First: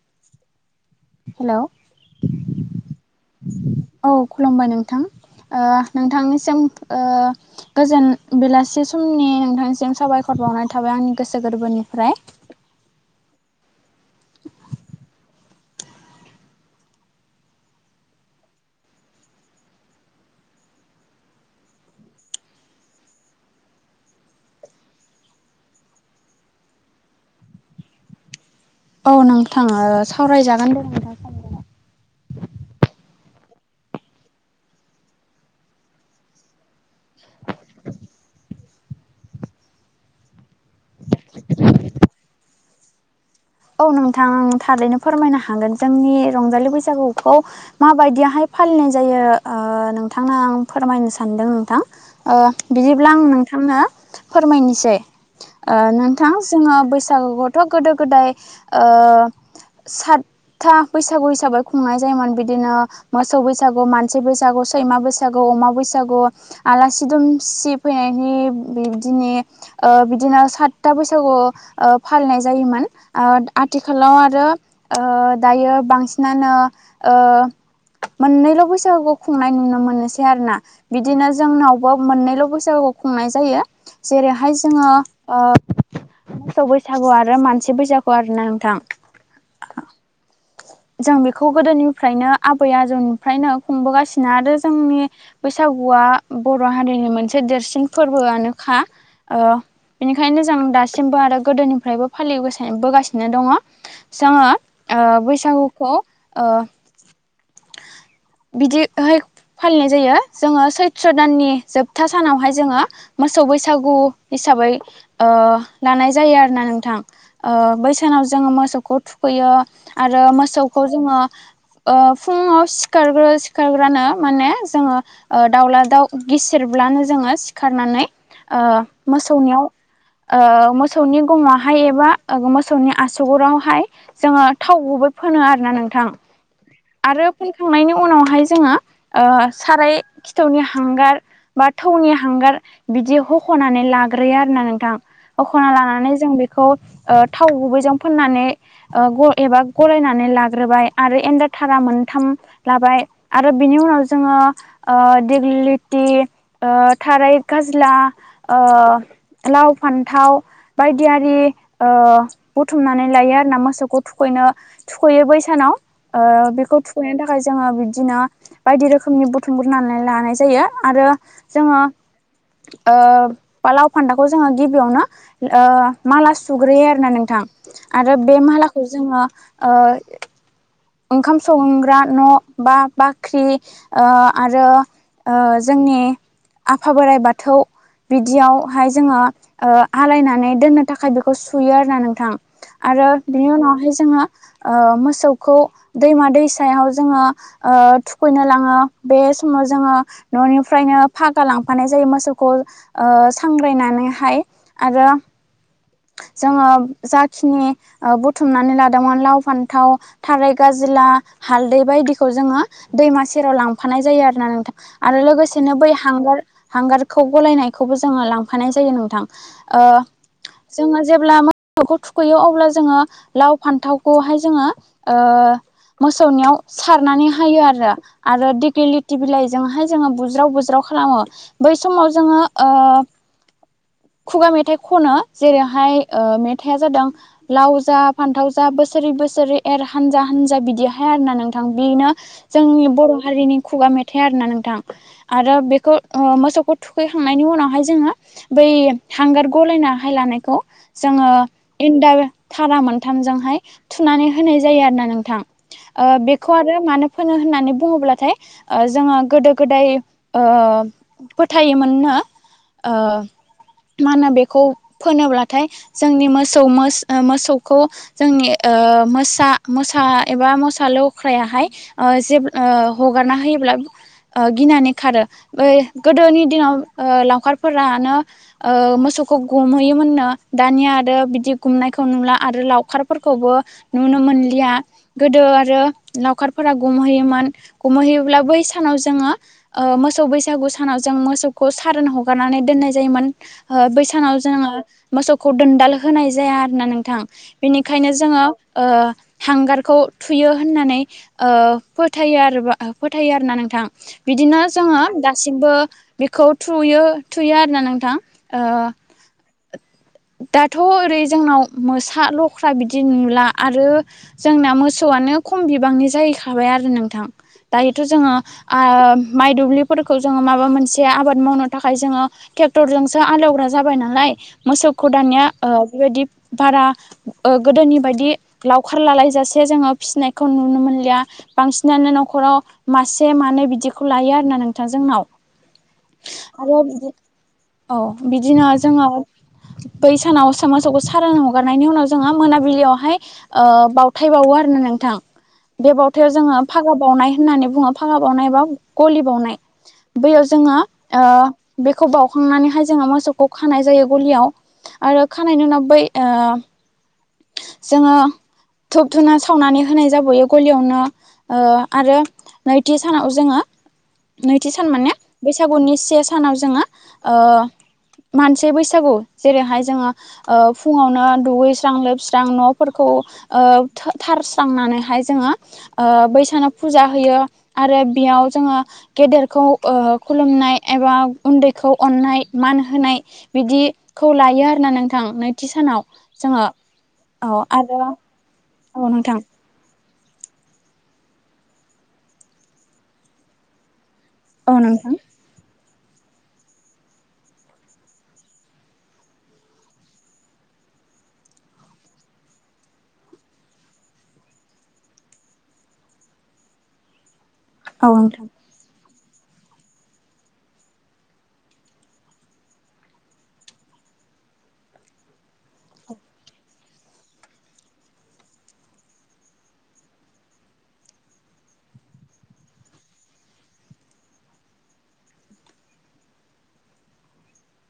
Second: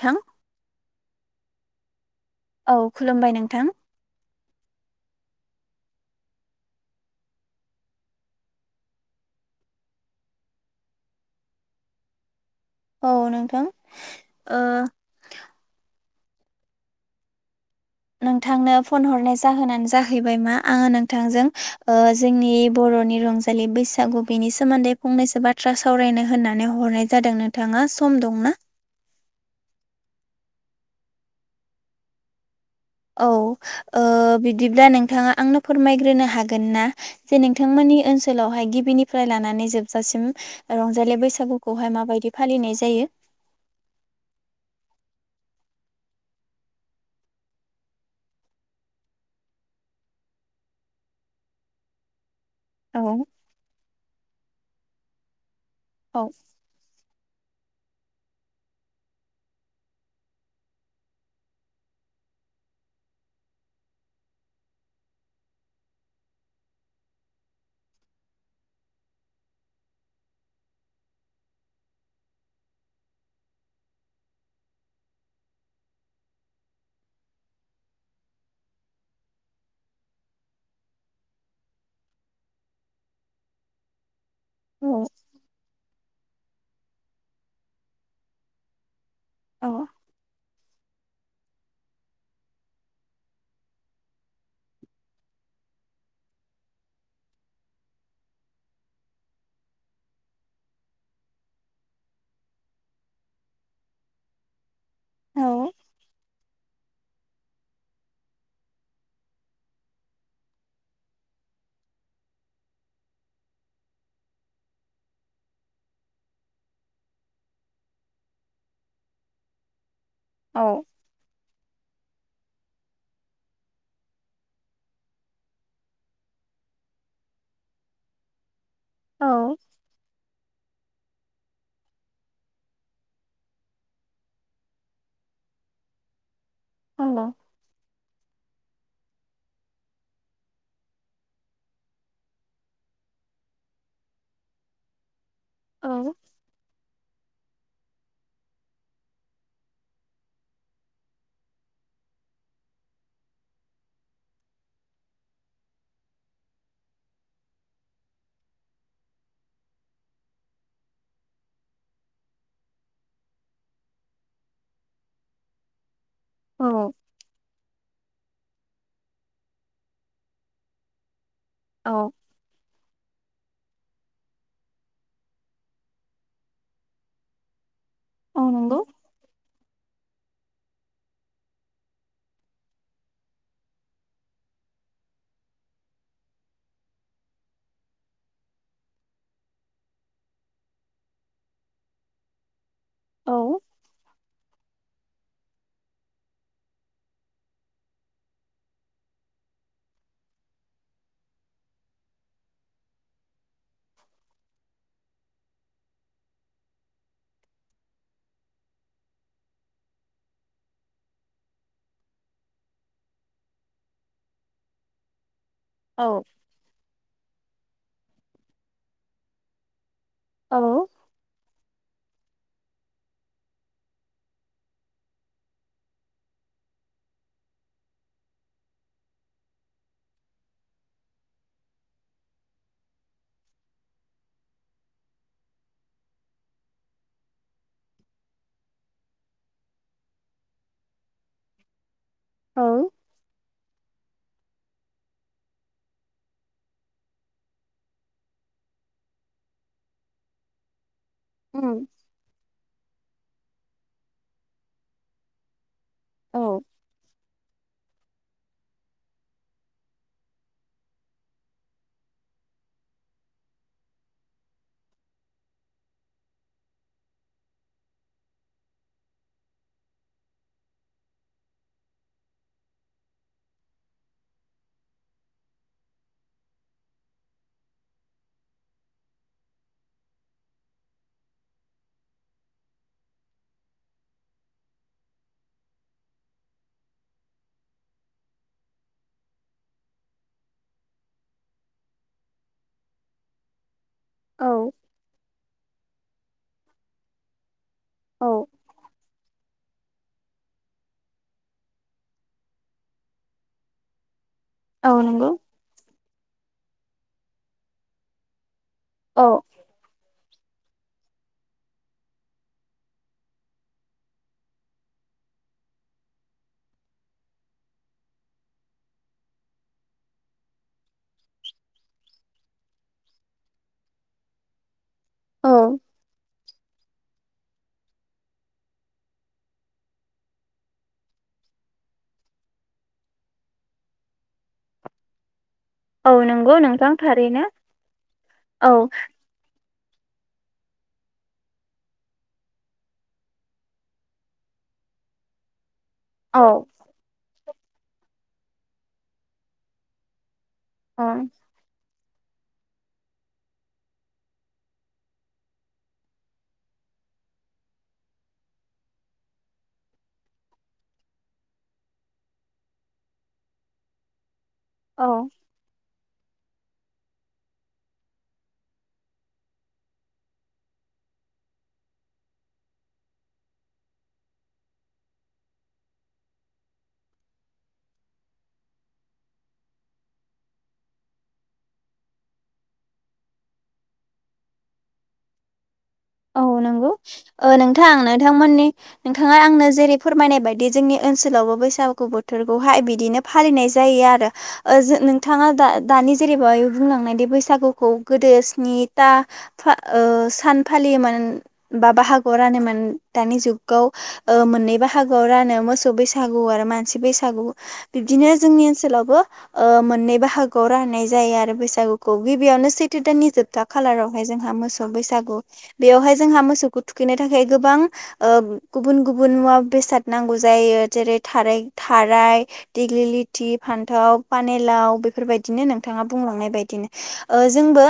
थां हेलौ औ खुलुमबाय नोंथां औ खुलुमबाय नोंथां। ओ नोंथांनिसिम ओ गोजोन बेलासि समनि नोंथांनिसिम साबायखर बाव नाय थाबाय आंनि गोसो गोरबोनिफ्राय औ नोंथां ओ नोंथांनो फन हरनाय जाहोनानो जाहैबाय मा आङो नोंथांजों जोंनि बर' बर'नि रंजालि बैसागु बेनि सोमोन्दै फंनैसो बाथ्रा सावरायनो होननानै हरनाय जादों नोंथाङा सम दंना औ नोंथाङ सावरायजागोन दे नोंथां सराया औ ़ बिदिब्ला नोंथाङा आंनो फोरमायग्रोनो हागोन ना जे नोंथांमोन नि ओनसोलावहाय गिबिनिफ्राय लानानै जोबजासिम रंजालि बैसागुखौहाय माब बायदि फालिनाय जायो इयो औ नोंथां थारैनो फोरमायनो हागोन जोंनि रंजालि बैसागुखौ माबायदियाहाय फालिनाय जायो ओ नोंथांना आं फोरमायनो सानदों नोंथां ओ औ बिदिब्ला आं नोंथांनो फोरमायनोसै ओ औ नोंथां जोङो बैसागुखौथ' गोदो गोदाय ओ सातथा बैसागु हिसाबै खुंनाय जायोमोन बिदिनो मोसौ बैसागु मानसि बैसागु सैमा बैसागु, अमा बैसागु, आलासि दुमसि फैनायनि बिबदिनो ओ बिदिनो सातथा बैसागु ओ फालिनाय जायोमोन ओ आथिखालाव आरो ओ दायो बांसिनानो ओ मोननैल' बैसागुखौ खुंनाय नुनो मोनसै आरो ना बिदिनो जोंनावबो मोननैल' बैसागुखौ खुंनाय जायो जेरैहाय जोङो औ ओ मोसौ बैसागु आरो मानसि बैसागु गु आरो ना नोंथां औ जों बेखौ गोदोनिफ्रायनो आबै आजौनिफ्रायनो खुंबोगासिनो आरो जोंनि बैसागु फोरबोआ बर' हारिनि मोनसे देरसिन फोरबोआनोखा बेनिखायनो जों दासिमबो आरो गोदोनिफ्रायबो फालिबोगासिनो दङ जोङो औ बैसागुखौ ओ [inaudible] बिदिहाय फालिनाय जायो जोङो सैत्र' दाननि जोबथा सानावहाय जोङो मोसौ बैसागु हिसाबै ओ लानाय जायो आरोना नोंथां ओ बैसानाव जोङो मोसौखौ थुखैयो आरो मोसौखौ जोङो ओ फुङाव सिखारग्रो सिखारग्रानो माने जोङो ओ दाउला दाउ गिसेरब्लानो जोङो सिखारनानै ओ औ मोसौनियाव ओ मो सौनि गंयावहाय एबा मोसौनि आसुगुरावहाय जोङो थाव गुबै फोनो आरोना नों थां आरो औ फैखांनायनि उनावहाय जोंङो ओ साराय खिथौनि हांगार बा थौनि हांगार बिदि हुखनानै लाग्रोयो आरोना नोंथां औ हुखनालानानै जों बेखौ ओ थाव गुबैजों फोननानै ओ एबा गलायनानै लाग्रोबाय आरो एन्दा थारा मोनथाम लाबाय आरो बिनि उनाव ओ जोङो दिगलिटि ओ थारै गाज्ला ओ लाव फान्थाव बायदियारि ओ बुथुमनानै लायो आरोना मोसौखौ थुखैनो थुखैयो बैसानाव ओ बेखौ औ थुखैनो थाखाय जोङो बिदिनो बायदि रोखोमनि बुथुमग्रोनानै लानाय जायो आरो जोङो औ ओ बा लाव फान्दाखौ जोङो गिबियावनो ओ माला सुग्रोयो आरो ना नोंथां आरो बे औ नंगौ मालाखौ जोङो ओ ओंखाम संग्रा न' बा बाख्रि ओ आरो ओ जों जोंनि आफा बोराइ बाथौ बिदियावहाय जोङो आलायनानै दोननो थाखाय बेखौ सुयो आरो ना नोंथां आरो औ बिनि उनावहाय जोङो ओ मोसौ खौ दैमा दैसायाव जोङो ओ थुखैनो लाङो बे समाव जोङो न'निफ्रायनो फागा लांफानाय जायो मोसौखौ ओ सांग्रायनानैहाय आरो जोङो जाखिनि बुथुमनानै लादोंमोन लाव फान्थाव थारै गाज्ल ला हालदै बायदिखौ जोङो दैमा सेराव लांफानाय जायो आरोना नोंथां आरो लोगोसे बिनो बै औ हांगार हांगारखौ गलायनायखौबो जोङो लांफानाय जायो नोंथां औ जोङो जेब्ला मोसौखौ थुखैयो अब्ला जोङो लाव फान्थावखौहाय जोङो मोसौनियाव सारनानै हायो आरो आरो दिगि लथि बिलाइजोंहाय जोङो बुज्राव बुज्राव खालामो बै समाव जोङो खुगा मेथाइ खनो जेरैहाय ओ मेथाइया जादों लाव जा फान्थाव जा बोसोर सोरै बोसोरै एर हानजा हानजा बिदिहाय आरोना नोंथां बेनो औ जोंनि बर' हारिनि खुगा मेथाइ थाइ आरोना नोंथां आरो बेखौ मोसौखौ थुखैखांनायनि उनावहाय जोङो बै हांगार गलायनाहाय लानायखौ जोङो उम इन्डार थारामोन मोनथाम जोंहाय थोनानै होनाय जायो आरोना नोंथां ओ औ बेखौ आरो मानो फोनो होननानै बुङोब्लाथाय ओ जोङो गोदो गोदाय ओ फोथायोमोननो ओ [inaudible] मा होनो बेखौ फोनोब्लाथाय जोंनि मोसौ मोसौ मोसौखौ जोंनि ओ ओ मोसा मोसा एबा मोसा लख्रायाहाय जेब्ला ओ हगारना होयोब्ला ओ गिनानै खारो बे गोदोनि दिनाव लावखारफोरानो ओ मोसौखौ गुमहैयोमोननो दानिया आरो बिदि गुमनायखौ नुला आरो लावखारफोरखौ खौबो नुनो मोनलिया गोदो आरो लावखारफोरा गुमहैयोमोन गमहैयो अब्ला बै सानाव जोङो ओ मोसौ बैसागु सानाव जों मोसौखौ सारोन हगारनानै दोननाय जायोमोन ओ बै सानाव जोङो औ मोसौखौ दोनदाल होनाय जाया आरोना नोंथां बेनिखायनो औ जोङो ओ हांगारखौ थुयो होननानै ओ फोथाय आरो फोथायो आरोना नोंथां बिदिनो औ जोङो नंगौ दासिमबो बेखौ थुयो थुयो आरोना नोंथां ओ औ दाथ' ओरै जोंनाव मोसा लख्रा बिदि नुला आरो जोंना मोसौआनो नो खम बिबांनि जाहैखाबाय आरो नोंथां दायोथ' जोङो ओ माइ दुब्लिफोरखौ जोङो माबा मोनसे आबाद मावनो थाखाय जोङो ट्रेक्टरजोंसो हाल एवग्रा जाबाय नालाय मोसौखौ दानिया औ बेबायदि बारा ओ गोदोनि बायदि लावखार लालायजासे जोङो फिसिनायखौ नुनो मोनलिया बांसिनानो न'खराव मासे मानै बिदिखौ लायो आरोना नोंथां जोंनाव औ नंगौ आरो नोंथां बिदि थारै औ बिदिनो जोङो बै सानाव सोमाव मोसौखौ सारोन हगारनायनि उनाव जोंहा मोनाबिलियावहाय बावथाय बावो आरोना नोंथां बे बावथायाव जोङो औ फागा बावनाय होननानै बुङो फागा बावनाय बा गलि बावनाय बैयाव जोङो औ ओ बेखौ बाउखांनानैहाय जोङो मोसौखौ खानाय जायो गलियाव आरो खानायनि उनाव बै ओ जोङो धुब धुना सावनानै होनाय जाबोयो गलियावनो ओ आरो नैथि सानाव जोङो [inaudible] नैथि सान माने औ बैसागुनि से सानाव जोङो ओ मानसि बैसागु जेरैहाय जोङो ओ फुङावनो दुगैस्रां लोब स्रां न'फोरखौ ओ थारस्रांनानैहाय जोङो ओ बै सानाव फुजा हो होयो आरो बेयाव जोङो गेदेरखौ ओ खुलुमनाय एबा उन्दैखौ अन नाय मान होनाय बिदिखौ लायो आरोना नोंथां नैथि सानाव औ जोङो नंगौ औ नोंथां आरो नोंथांमोननि औ नोंथां नोंथाङा आंनो जेरै फोरमायनाय बायदि जोंनि ओनसोलावबो बैसागु बोथोरखौहाय बिदिनो फालिनाय जायो आरो ओ औ जों नोंथां नोंथाङा दा दानि जेरैबा बुंलांनायदि बैसागुखौ गोदो स्निथा ओ सान फालियोमोन बा बाहागोआव रानोमोन दानि जुगाव ओ मोननै बाहागोआव रानो मोसौ बैसागु आरो मानसि बैसागु औ बिबदिनो नोंथां जोंनि ओनसोलावबो ओ मोननै बाहागोआव राननाय जायो आरो बैसागुखौ गिबियावनो सैथो दाननि जोबथा खाालारावहाय जोंहा मोसौ बैसागु बेयावहाय जोंहा मोसौखौ थुखैनो थाखाय गोबां ओ गुबुन गुबुन मुवा बेसाद नांगौ जायो जायो जेरै थाराय थाराय दिग्लिलिथि फान्थाव पानेलाव बेफोरबायदि बिनो नोंथाङा बुंलांनाय बायदिनो ओ जोंबो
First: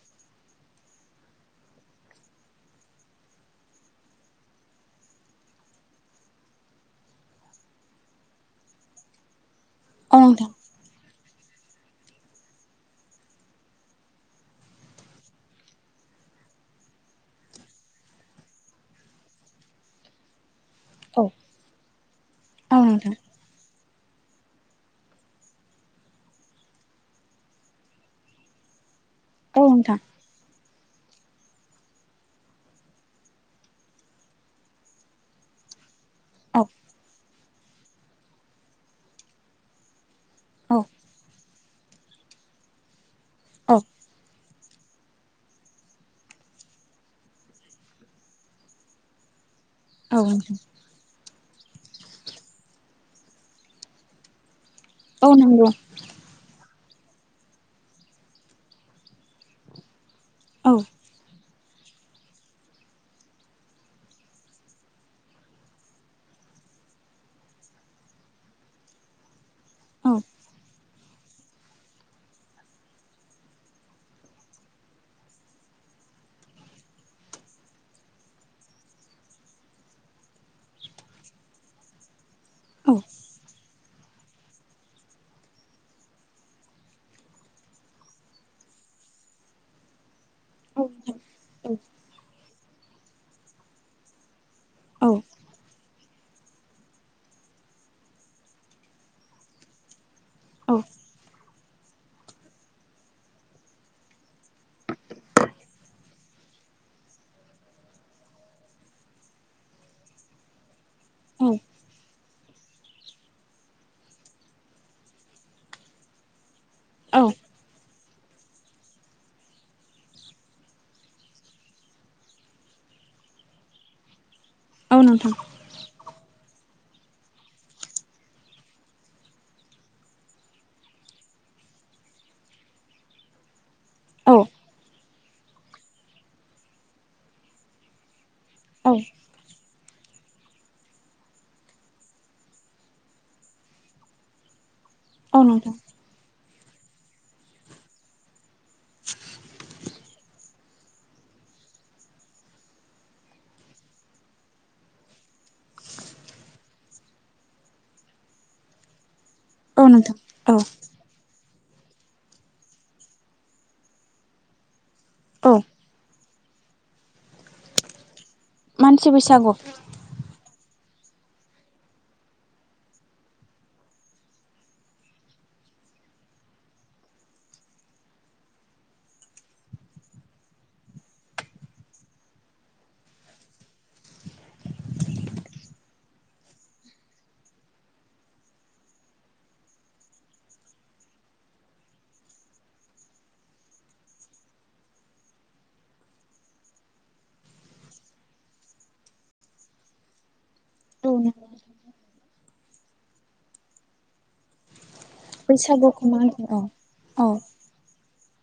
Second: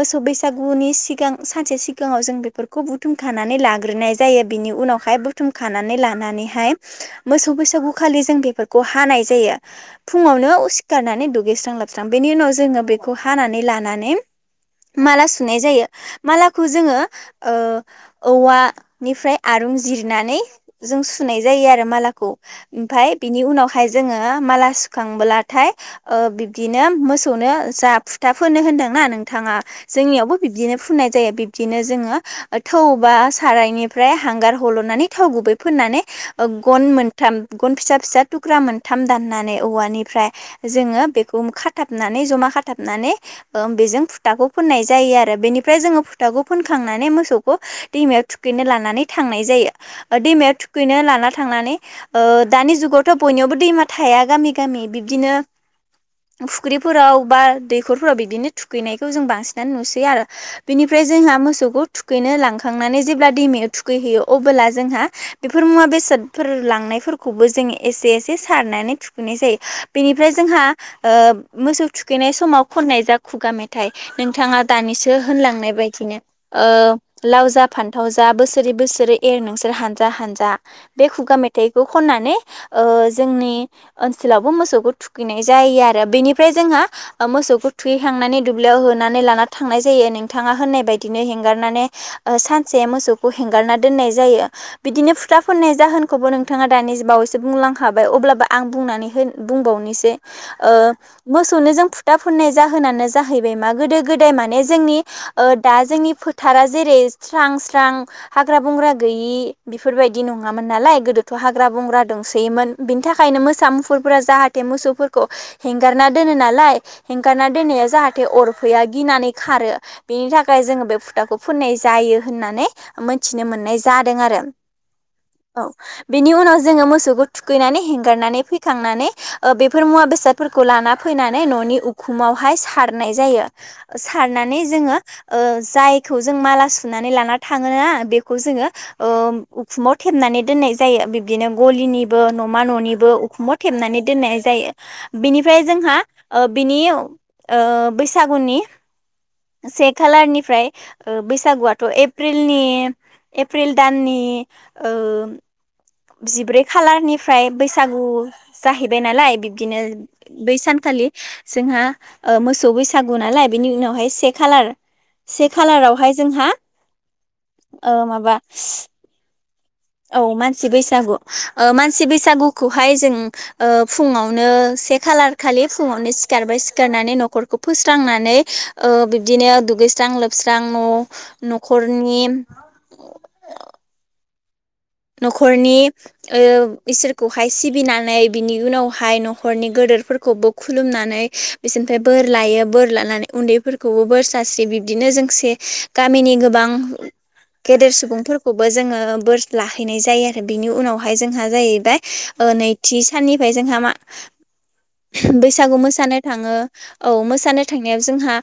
मोसौ बैसागुनि सिगां सानसे सिगां सिगाङाव जों बेफोरखौ बुथुमखानानै लाग्रोनाय जायो बिनि उनावहाय बुथुमखानानै लानानैहाय मोसौ बैसागु खालि जों बेफोरखौ हानाय जायो औ फुङावनो नोंथां उसिखारनानै दु गैस्रां लोबस्रां बेनि उनाव जोङो बेखौ हानानै लानानै माला सुनाय जायो माला खौ जोङो ओ औवानिफ्राय आरूं जिरनानै जों औ सुनाय जायो आरो मालाखौ औ ओमफाय नोंथां बिनि उनाव ओमफाय जोङो माला सुखांब्लाथाय ओ बिब्दिनो मोसौनो जा फुथा फोनो होनदोंना ना नोंथाङा औ नोंथां जोंनियावबो बिब्दिनो फुननाय जायो बिदिनो जोङो थौ बा सारायनिफ्राय हांगार हल'नानै थाव गुबै फोननानै औ गन मोनथाम गन फिसा फिसा थुख्रा मोनथाम दाननानै औवानिफ्राय औ जोङो बेखौ खाथाबनानै जमा खाथाबनानै ओ औ बेजों फुथाखौ फुननाय जायो आरो बेनिफ्राय जोङो थाखौ फुनखांनानै मोसौखौ दैमायाव थुखैनो लांनानै थांनाय जायो औ दैमायाव नोंथां थुखैनो लाना थांनानै ओ दानि जुगावथ' बयनिवबो दैमा थाया गामि गामि औ बिबदिनो नंगौ फुं फुख्रिफोराव बा दैखरफोराव बिदिनो थुखैनायखौ जों बांसिनानो नुसै आरो औ बेनिफ्राय जोंहा मोसौखौ थुखैनो लांखांनानै जेब्ला दैमायाव थुखैहयो अब्ला जोंहा बेफोर मुवा बे बेसादफोर लांनायफोरखौबो जोंङ एसे एसे सारनानै थुखैनाय जायो औ बेनिफ्राय जोंहा ओ मोसौ थुखैनाय समाव खननाय जा खुगा मेथाइ नोंथाङा दानिसो होनलांनाय बे बायदिनो ओ लाव जा फान्थाव जा बोसोरै बोसोरै एर नोंसोर हान्जा हान्जा बे खुगा मेथाइखौ खननानै ओ औ जोंनि ओनसोलावबो मोसौखौ थुखैनाय जायो आरो बेनिफ्राय जोंहा मोसौखौ थुखैखांनानै दुब्लियाव होनानै लाना थांनाय जायो नोंथां बिथाङा होननाय नोंथां बायदिनो हेंगारनानै ओ सानसे मोसौखौ हेंगारना दोननाय जायो बिदिनो औ औ फुथा फोननाय जाहोन खौबो नोंथाङा दानि बावैसो बुंलांखाबाय अब्लाबो आं बुंनानै होन बुंबावनोसै ओ औ मोसौनो जों फुथा फुननाय जाहोनानो जाहैबाय मा गोदो गोदाय माने जोंनि ओ दा जोंनि फोथारा जेरै स्रां स्रां हाग्रा बंग्रा गैयि बेफोरबाय बायदि नङामोन नालाय गोदोथ' औ हाग्रा बंग्रा दोंसोयोमोन बिनि थाखायनो मोसा मुफुरफोरा जाहाथे मोसौफोरखौ हेंगारना दोनो नालाय औ हेंगारना‌ दोननाया जाहाथे अरफैया गिनानै खारो बेनि थाखाय जोङो बे फुथाखौ फुननाय जायो होननानै मोनथिनो मोननाय जादों आरो औ नोंथां औ बेनि उनाव जोङो मोसौखौ थुखैनानै हेंगारनानै फैखांनानै ओ बेफोर मुवा बेसादफोरखौ लाना फैनानै न नि उखुमावहाय सारनाय जायो। ओ औ सारनानै जोङो ओ जायखौ जों माला सुनानै लाना थाङोना बे खौ जोङो औ ओ उखुमाव‌ थेबनानै दोननाय जायो। बिब्दिनो गलिनिबो न'मा न'निबो उखुमबाव थेबनानै दोननाय जायो। औ बिनिफ्राय नोंथां जोंहा ओ बिनि ओ बैसागुनि [inaudible] से खालारनिफ्राय ओ बैसागुआथ' एप्रिलनि एप्रिल दाननि ओ जिब्रै खालारनिफ्राय बैसागु जाहैबाय नालाय बि दिनो औ नोंथां बै औ सानखालि जोंहा ओ मोसौ बैसागु नालाय बिनि उनावहाय से खालार से औ खालारावहाय जोंहा ओ माबा मानसि बैसागु। औ मानसि बैसागु। ओह मानसि बैसागुखौहाय जों ओह फुङावनो से खालार खालि फुङावनो सिखारबाय सिखारनानै नख'रखौ फोस्रांनानै ओह बिबदिनो दुगैस्रां लोबस्रां न' नख'रनि न'खरनि ओह इसोरखौहाय सिबिनानै बिनि उनावहाय न'खरनि गेदेरफोरखौबो खुलुमनानै बिसोरनिफ्राय बोर लायो बोर लानानै उन्दैफोरखौबो बोर सास्रि बिबदि नो जोंसे गामिनि गोबां गेदेर सुबुंफोरखौबो जोङो बोर लाहैनाय जायो आरो। बिनि औ उनावहाय जोंहा जाहैबाय नैथि साननिफ्राय जोंहा मा बैसागु बैसागुखौ मा मोसानो थाङो। होनो औ मोसानो थांनायाव जोंहा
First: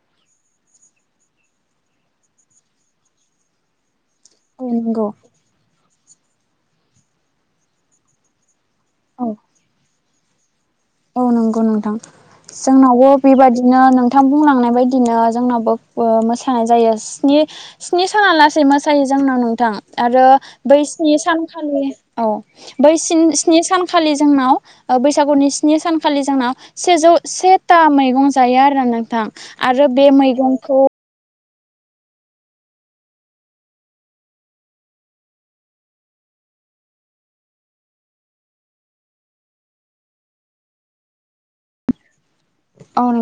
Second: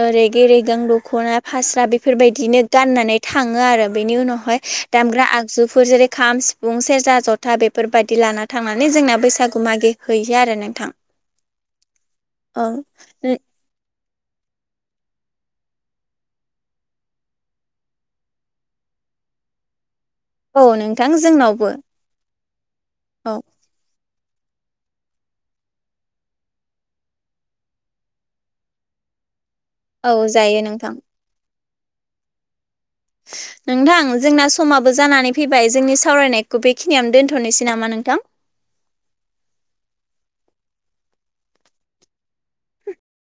ओ रेगे रेगां दख'ना फास्रा बेफोरबायदिनो गाननानै थाङो आरो। बेनि उनाव हाय औ नंगौ दामग्रा आग जुफोर जेरै खाम, सिफुं, सेरजा, जथा बेफोरबायदि लाना थांनानै जोंना औ बैसागु मागि हैयो आरो नों औ नंगौ नोंथां। जोंनावबो बेबायादिनो बिथां बुंलांनाय बायदिनो जोंनावबो ओ मोसानाय जायो स्नि स्नि साना लासै मोसायो जोंनाव नोंथां। आरो औ बै नोंथां स्नि जोंनावबो सानखालि औ बै औ स्नि-स्नि सानखालि जोंनाव बैसागुनि स्नि सानखालि जोंनाव सेजौ सेथा मैगं जायो आरोना नोंथां। आरो बे औ जायो मैगंखौ नोंथां नोंथां जोंना समाबो जानानै फैबाय जोंनि सावरायनायखौ बेखिनियावनो दोनथ'नोसै नामा नोंथां? औ नों